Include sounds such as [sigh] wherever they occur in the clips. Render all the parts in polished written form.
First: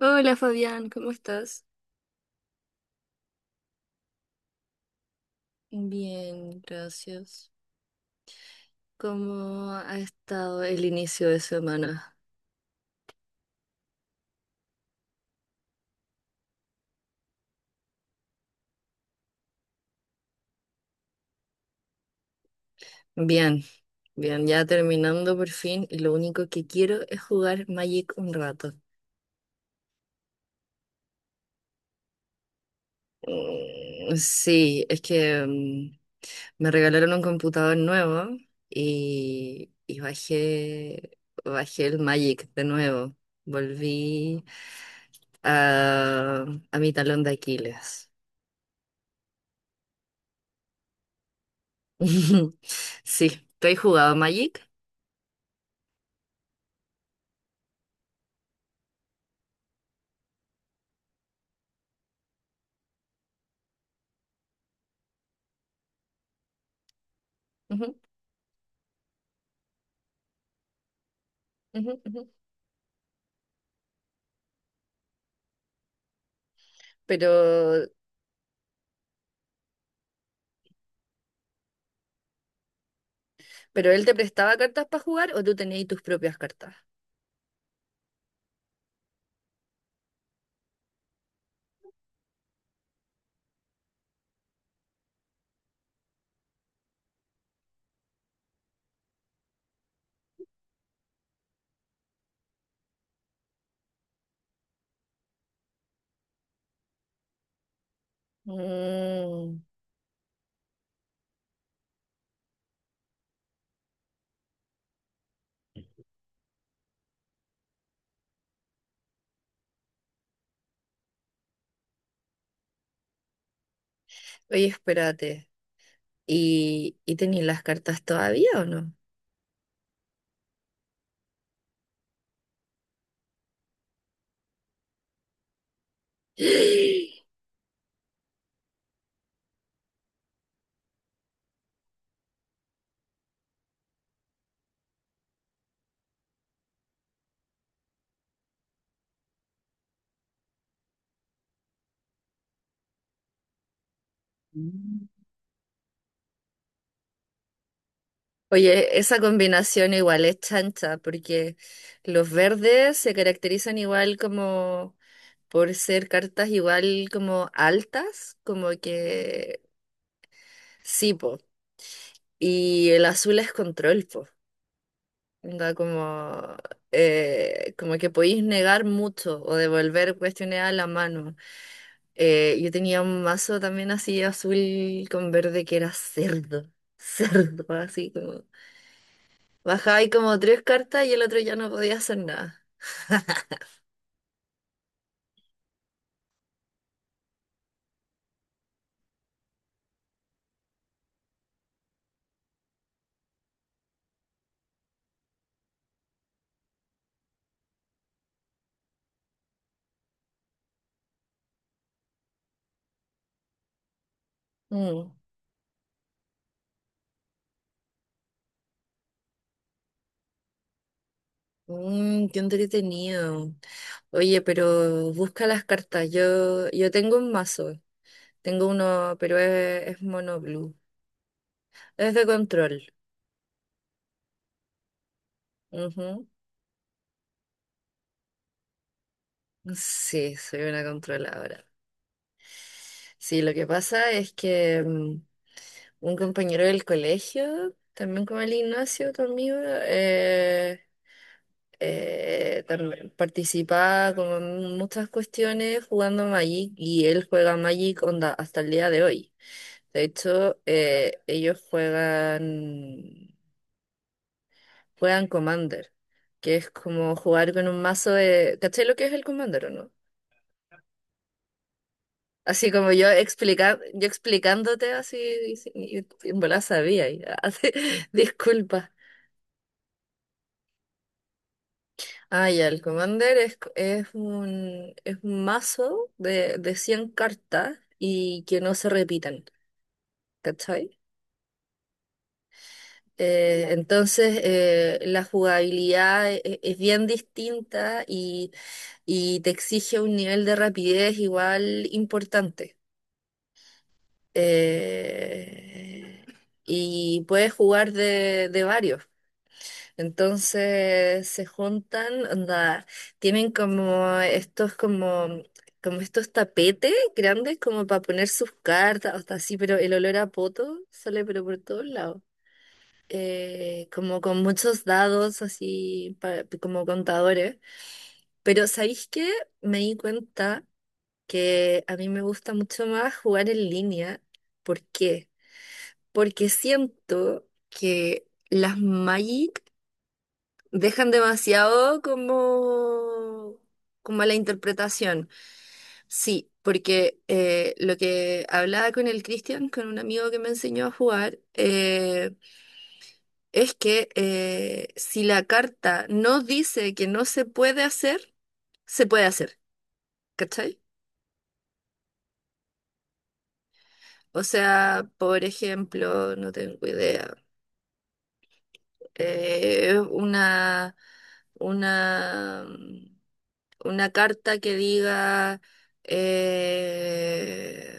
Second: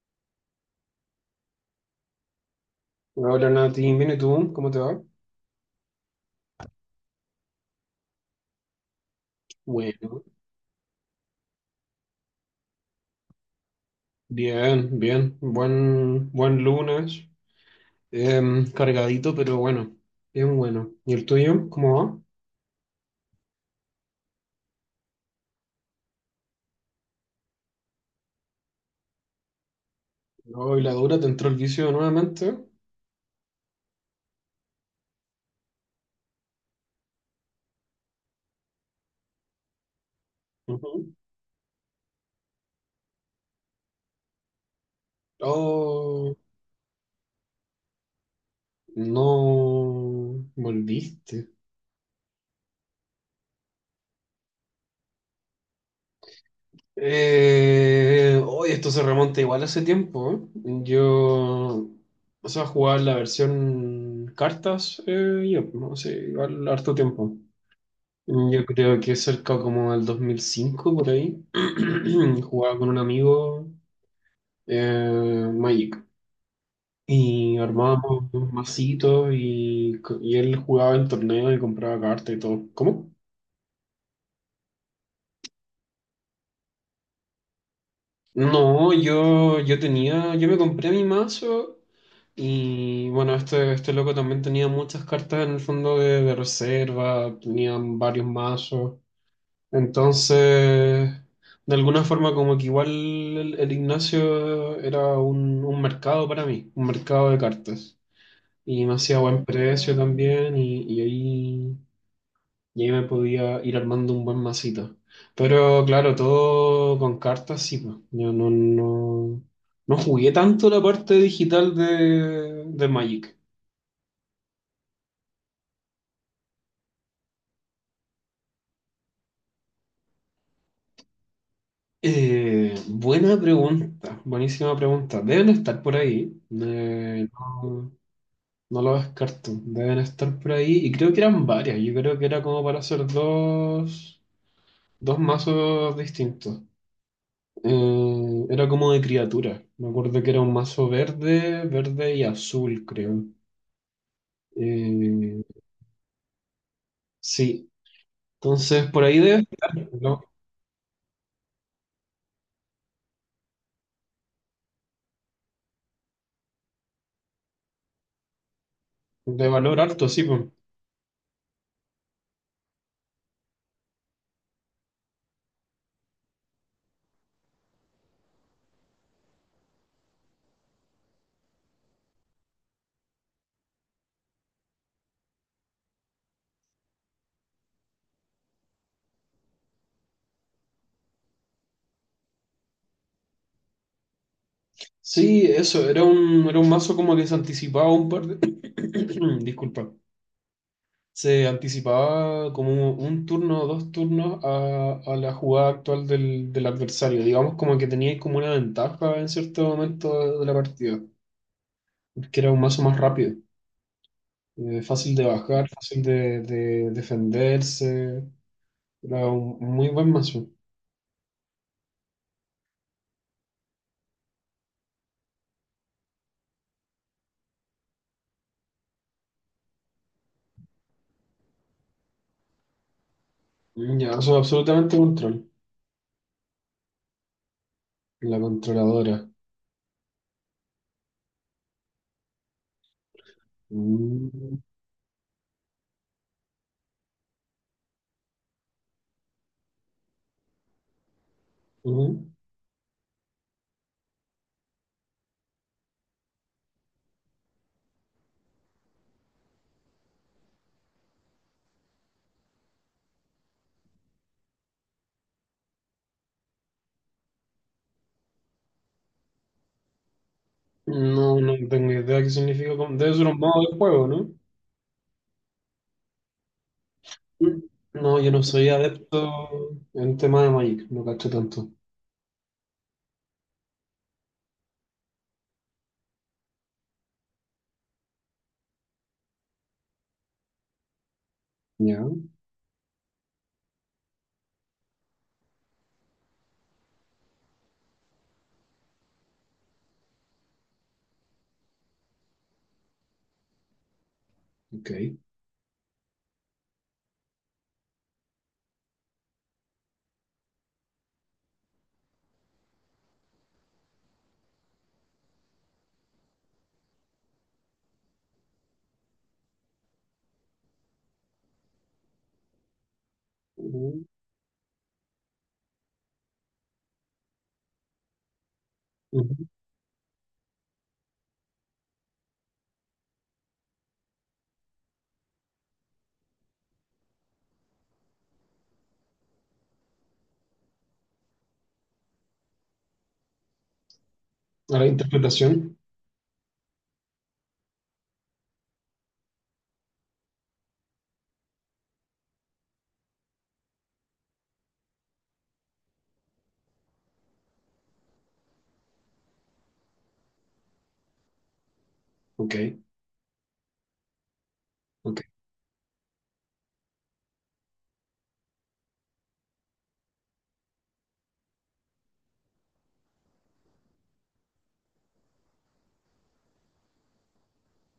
Hola Fabián, ¿cómo estás? Hola Nati, bien, ¿y tú? ¿Cómo te va? Bien, gracias. ¿Cómo ha Bueno, estado el inicio de semana? bien, bien. Buen lunes. Cargadito, pero bueno. Bien bueno. ¿Y el tuyo? ¿Cómo va? Bien, bien, ya terminando por fin y lo único que quiero es jugar Magic un rato. No, y la dura, ¿te entró el vicio nuevamente? Sí, es que me regalaron un computador nuevo y Ujú. bajé el Magic de nuevo. Volví Oh, a, a mi talón de Aquiles. no. Volviste. [laughs] Sí, tú has jugado Magic. Hoy esto se remonta igual hace tiempo, ¿eh? Yo, o sea, jugaba la versión cartas, yo, no sé, igual harto tiempo. Ujú, Yo creo que cerca como del 2005 por ahí, ujú. [clears throat] jugaba con un amigo Magic y Pero, armábamos masitos y, y él jugaba en torneo y compraba cartas y todo. ¿Cómo? pero él te prestaba cartas para jugar o tú tenías tus propias cartas. No, yo tenía, yo me compré mi mazo y bueno, este loco también tenía muchas cartas en el fondo de reserva, tenían varios mazos. Entonces, de alguna forma como que igual el Ignacio era un mercado para mí, un mercado de cartas. Y me hacía buen Mm. precio también y ahí me podía ir armando un buen masito. Pero claro, todo con cartas, sí, pues. Yo no, no, no jugué tanto la parte digital de Magic. Oye, espérate. ¿ y tenías las cartas todavía o no? Buena pregunta, buenísima pregunta. Deben estar por ahí. Eh, [gasps] no- No lo descarto, deben estar por ahí. Y creo que eran varias, yo creo que era como para hacer dos mazos distintos. Era como de criatura. Me acuerdo que era un mazo verde, verde y azul, creo. Mm. Eh, sí, entonces Oye, por esa ahí debe estar, combinación ¿no? igual es chancha, porque los verdes se caracterizan igual como por ser cartas igual como altas, como De que valor alto, sí, pues. sí, po. Y el azul es control, po. Onda como, como que podéis negar mucho o devolver cuestiones a la mano. Yo tenía un mazo también así azul con verde que era cerdo. [laughs] Cerdo, así como, bajaba y como tres cartas y el otro ya no podía hacer nada. Sí, eso, era un mazo como que se anticipaba un par de... [coughs] [clears throat] Disculpa, se anticipaba como un turno o dos turnos a la jugada actual del, del adversario. Digamos como que teníais como una ventaja en cierto momento de la partida, porque era un mazo más rápido, Mm. fácil de bajar, fácil de defenderse. Era un muy buen mazo. Mm, qué entretenido. Oye, pero busca las cartas. Yo tengo un mazo. Tengo uno, pero es mono blue. Es de control. Ya, soy absolutamente control. Ujú. La controladora. Sí, soy una controladora. Sí, lo que pasa es Mm, que un compañero del colegio, también como el Ignacio, tu amigo, ujú. También participaba como en muchas cuestiones jugando Magic y él juega Magic onda hasta el día de hoy. De hecho, ellos juegan Commander, que es como jugar con un mazo de... ¿Cachai lo que es el Commander o no? No, no tengo idea qué Así significa. como yo Debe ser un modo de juego, yo ¿no? explicándote así, y, si, y en volada sabía. [laughs] Ah, sí, No, yo no soy disculpa. adepto en tema de Magic, no cacho tanto. Ah, ya, el Commander es un mazo de 100 cartas y que no se repitan, ¿cachai? Ya, Entonces, la jugabilidad es bien distinta y te exige un nivel de rapidez igual importante. ok. Eh, y puedes jugar de varios. Entonces se juntan, onda, tienen como estos como como estos tapetes grandes como para poner sus cartas, hasta así, pero el olor a poto sale pero por todos lados. Ujú, Como con muchos dados así como contadores. Pero ¿sabéis qué? ujú. Me di cuenta que a mí me gusta mucho más jugar en línea. ¿Por qué? Porque siento que las Magic dejan demasiado como, como a la A la interpretación. interpretación. Sí, porque lo que hablaba con el Cristian, con un amigo que me enseñó a jugar, es que si la carta no dice que no se puede hacer, se puede hacer, ¿cachai? Ok, O sea, ok. por ejemplo, no tengo idea. Es una, mm, una carta que diga eh,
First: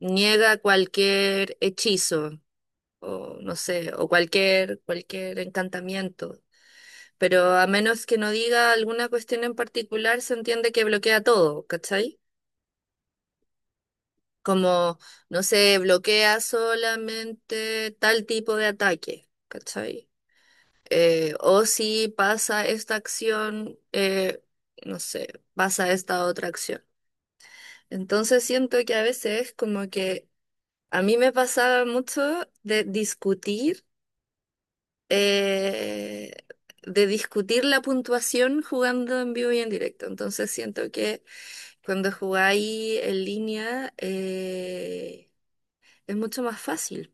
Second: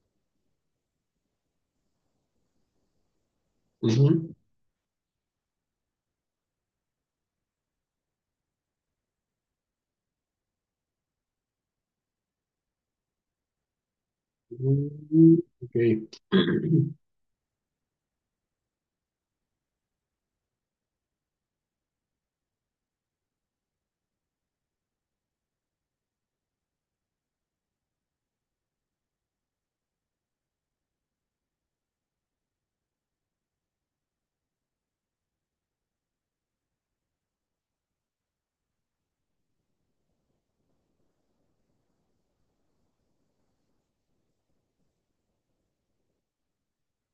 niega cualquier hechizo o no sé, o Ujú, cualquier encantamiento. Pero a menos que no diga alguna cuestión en particular, se entiende que bloquea todo, ¿cachai? Como, ujú, no ok. sé, bloquea [clears throat] solamente tal tipo de ataque, ¿cachai? O si pasa esta acción, no sé, pasa esta otra acción. Entonces siento que a veces como que a mí me pasaba mucho de eh, de discutir la puntuación jugando en vivo y en directo. Entonces siento que cuando jugáis en línea es mucho más fácil.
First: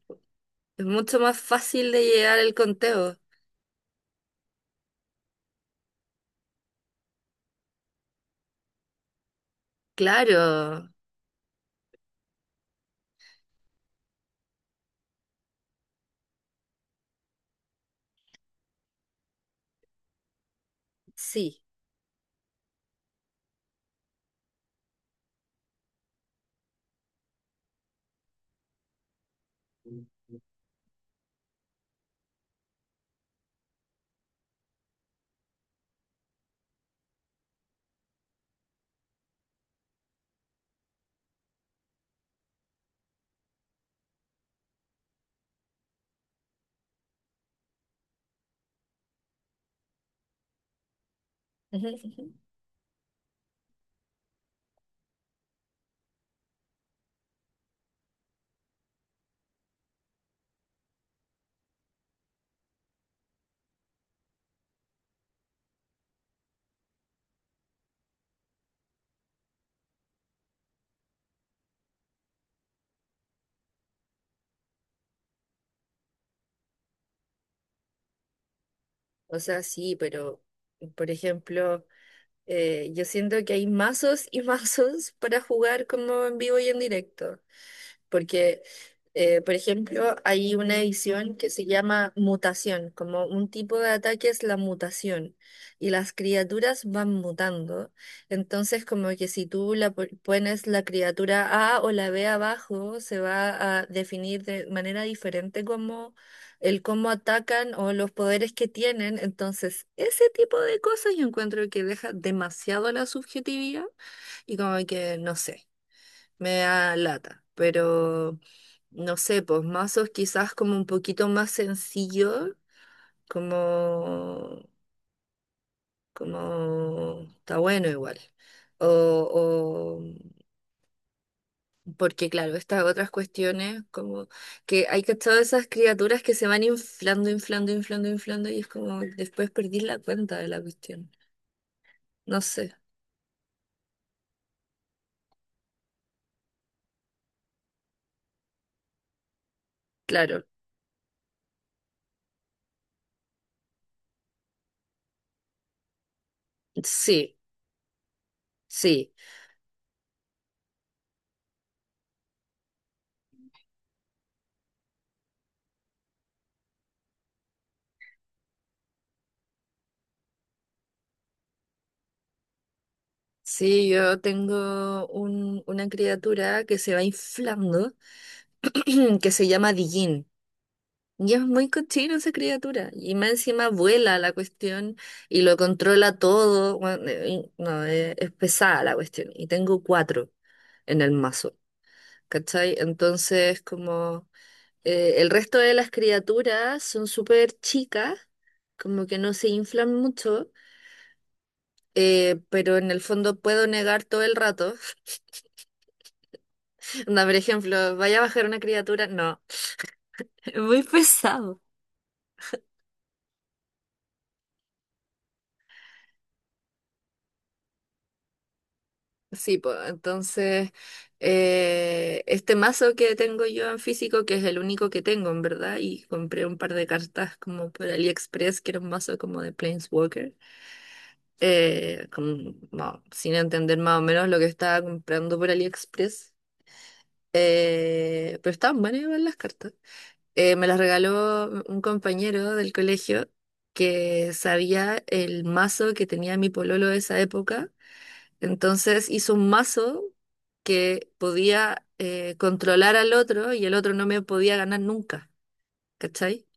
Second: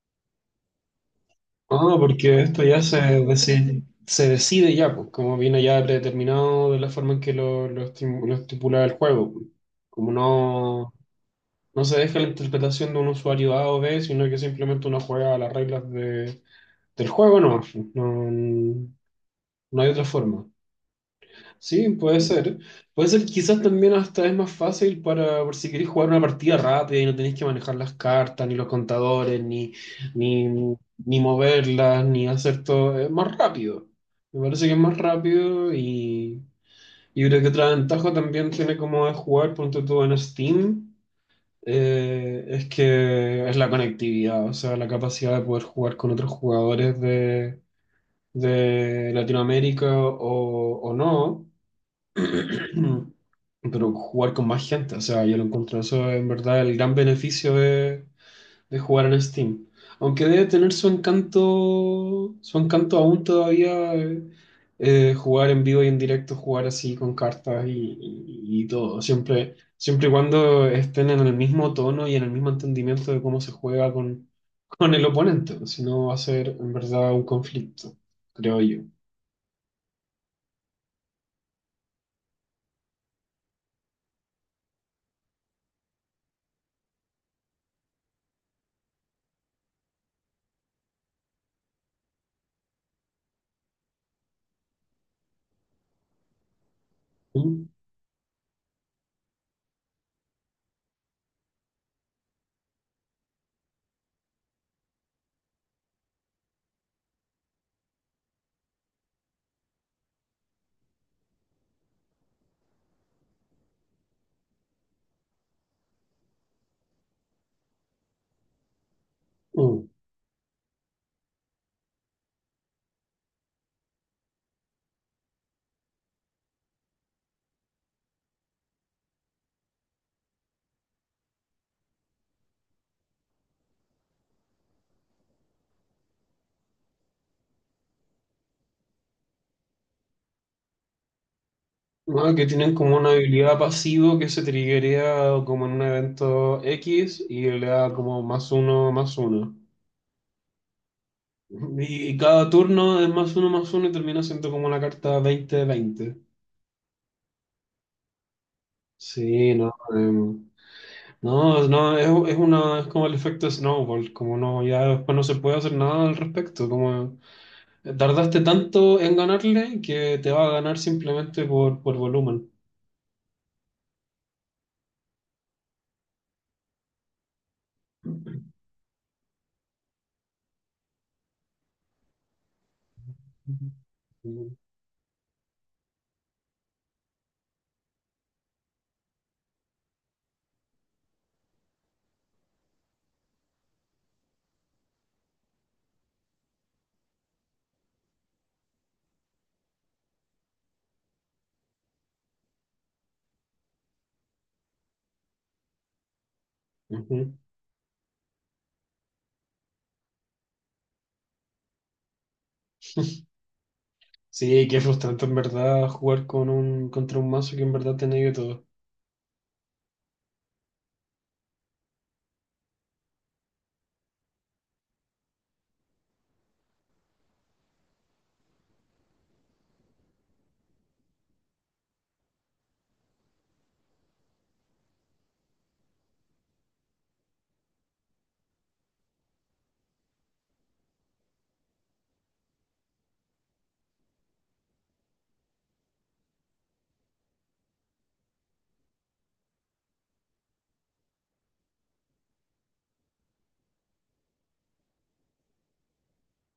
Es mucho más fácil Ah, de llegar porque al esto ya conteo. Se decide ya, pues, como viene ya predeterminado de la forma en que lo lo estipula el juego, pues. Como Claro, no, no se deja la interpretación de un usuario A o B, sino que simplemente uno juega a las reglas del juego, no, no hay otra forma. sí. Sí, puede ser. Puede ser que quizás también hasta es más fácil para, por si queréis jugar una partida rápida y no tenéis que manejar las cartas, ni los contadores, ni, ni moverlas, ni hacer todo. Es más rápido. Me parece que es más rápido y creo que otra ventaja también tiene como de jugar, ponte tú en Steam, es que es la conectividad, o sea, la capacidad de poder jugar con otros jugadores de Latinoamérica o no. [laughs] [clears throat] Pero jugar con más gente, o sea, yo lo encuentro eso en verdad el gran beneficio de jugar en Steam. Aunque debe tener su encanto aún todavía jugar en vivo y en directo, jugar así con cartas y, y todo. Siempre, siempre y cuando estén en el mismo tono y en el mismo entendimiento de cómo se juega con el oponente. Si no, va a ser en verdad un conflicto, creo yo. O sea, sí, pero por ejemplo, yo siento que hay mazos y [laughs] mazos para jugar como en vivo y en directo porque, por ejemplo, hay una edición que se llama mutación, como un tipo de ataque es la mutación, y las criaturas van Mm. mutando. Entonces, como que si tú la pones la criatura A o la B abajo, se va a definir de manera diferente como el cómo atacan o los poderes que tienen. Entonces, ese tipo de cosas yo encuentro que deja demasiado la subjetividad y como que, no sé, me da lata, pero no sé, pues Mm. mazos quizás como un poquito más sencillo, como, como está bueno igual. O, o- porque claro, estas otras cuestiones, como que hay cachado esas criaturas que se van inflando, y es como después perdí la cuenta de la cuestión. ¿No? No Que sé, tienen como una habilidad pasivo que se triggerea como en un evento X y le da como +1/+1. claro, Y cada turno es +1/+1 y termina siendo como una carta 20/20. sí, sí. Sí, no. em, no, no, Es una, es como el efecto snowball, como no, ya después no se puede hacer nada al respecto, como tardaste tanto en ganarle que te va a ganar simplemente por volumen. Sí, una criatura que se va inflando [clears throat] que se llama Dijin. Y es muy cochino esa criatura. Y más encima vuela la cuestión y lo controla todo. Bueno, y- no, es pesada la cuestión. Y tengo cuatro en el mazo. ¿Cachai? Entonces, como el resto de las criaturas son súper chicas, como que no se inflan mucho, pero en el fondo puedo negar todo el rato. [laughs] Onda, Ujú. por ejemplo, vaya a bajar una criatura, no, [laughs] es muy pesado. [laughs] Sí, qué frustrante en verdad jugar con un, contra un mazo que en verdad te negue todo. Sí, pues entonces este mazo que tengo yo en físico, que es el único que tengo en verdad, y compré un par de cartas como por AliExpress, que era un mazo como de Planeswalker, como, no, sin entender más o menos lo que estaba comprando por AliExpress, pero estaban buenas igual las cartas. Me las regaló un compañero del colegio que sabía el mazo que tenía mi pololo de esa época, entonces hizo un mazo que podía controlar al otro y el otro no me podía ganar nunca, ¿cachai?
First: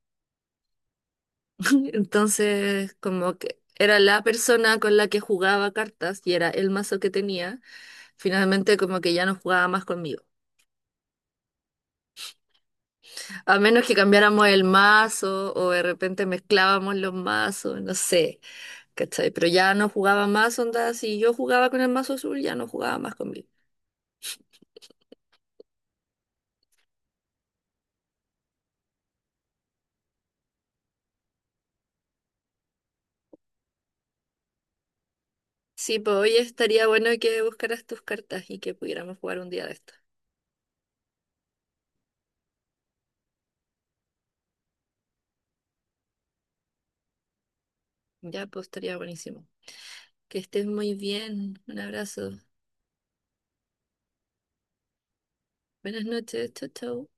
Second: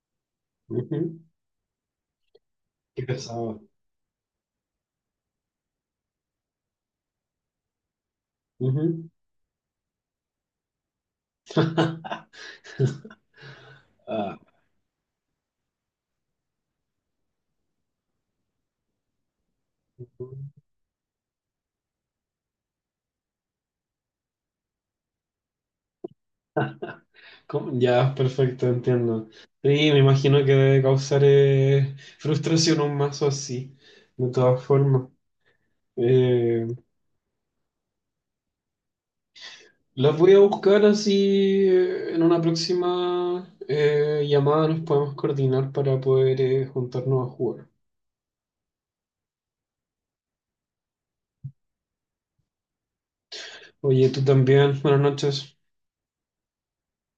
Ujú. [laughs] Entonces, Qué como que pesado. era la persona con la que jugaba cartas y era el mazo que tenía, finalmente como Ujú. que ya no jugaba más conmigo. [laughs] A menos que Ah, cambiáramos el mazo o de repente mezclábamos los mazos, no sé, ¿cachai? Pero ya no jugaba más, onda, si yo jugaba con el mazo azul, ya no jugaba más conmigo. ¿cómo? Ya, perfecto, entiendo. Sí, me imagino que debe causar frustración un mazo así, de todas formas. Sí, pues hoy Eh, estaría bueno que buscaras tus cartas y que pudiéramos jugar un día de esto. las voy a buscar así en una próxima llamada, nos podemos coordinar para poder juntarnos a jugar. Ya, pues estaría buenísimo. Que estés muy bien. Un abrazo. Oye, tú también, buenas noches. Buenas noches. Chau, chau.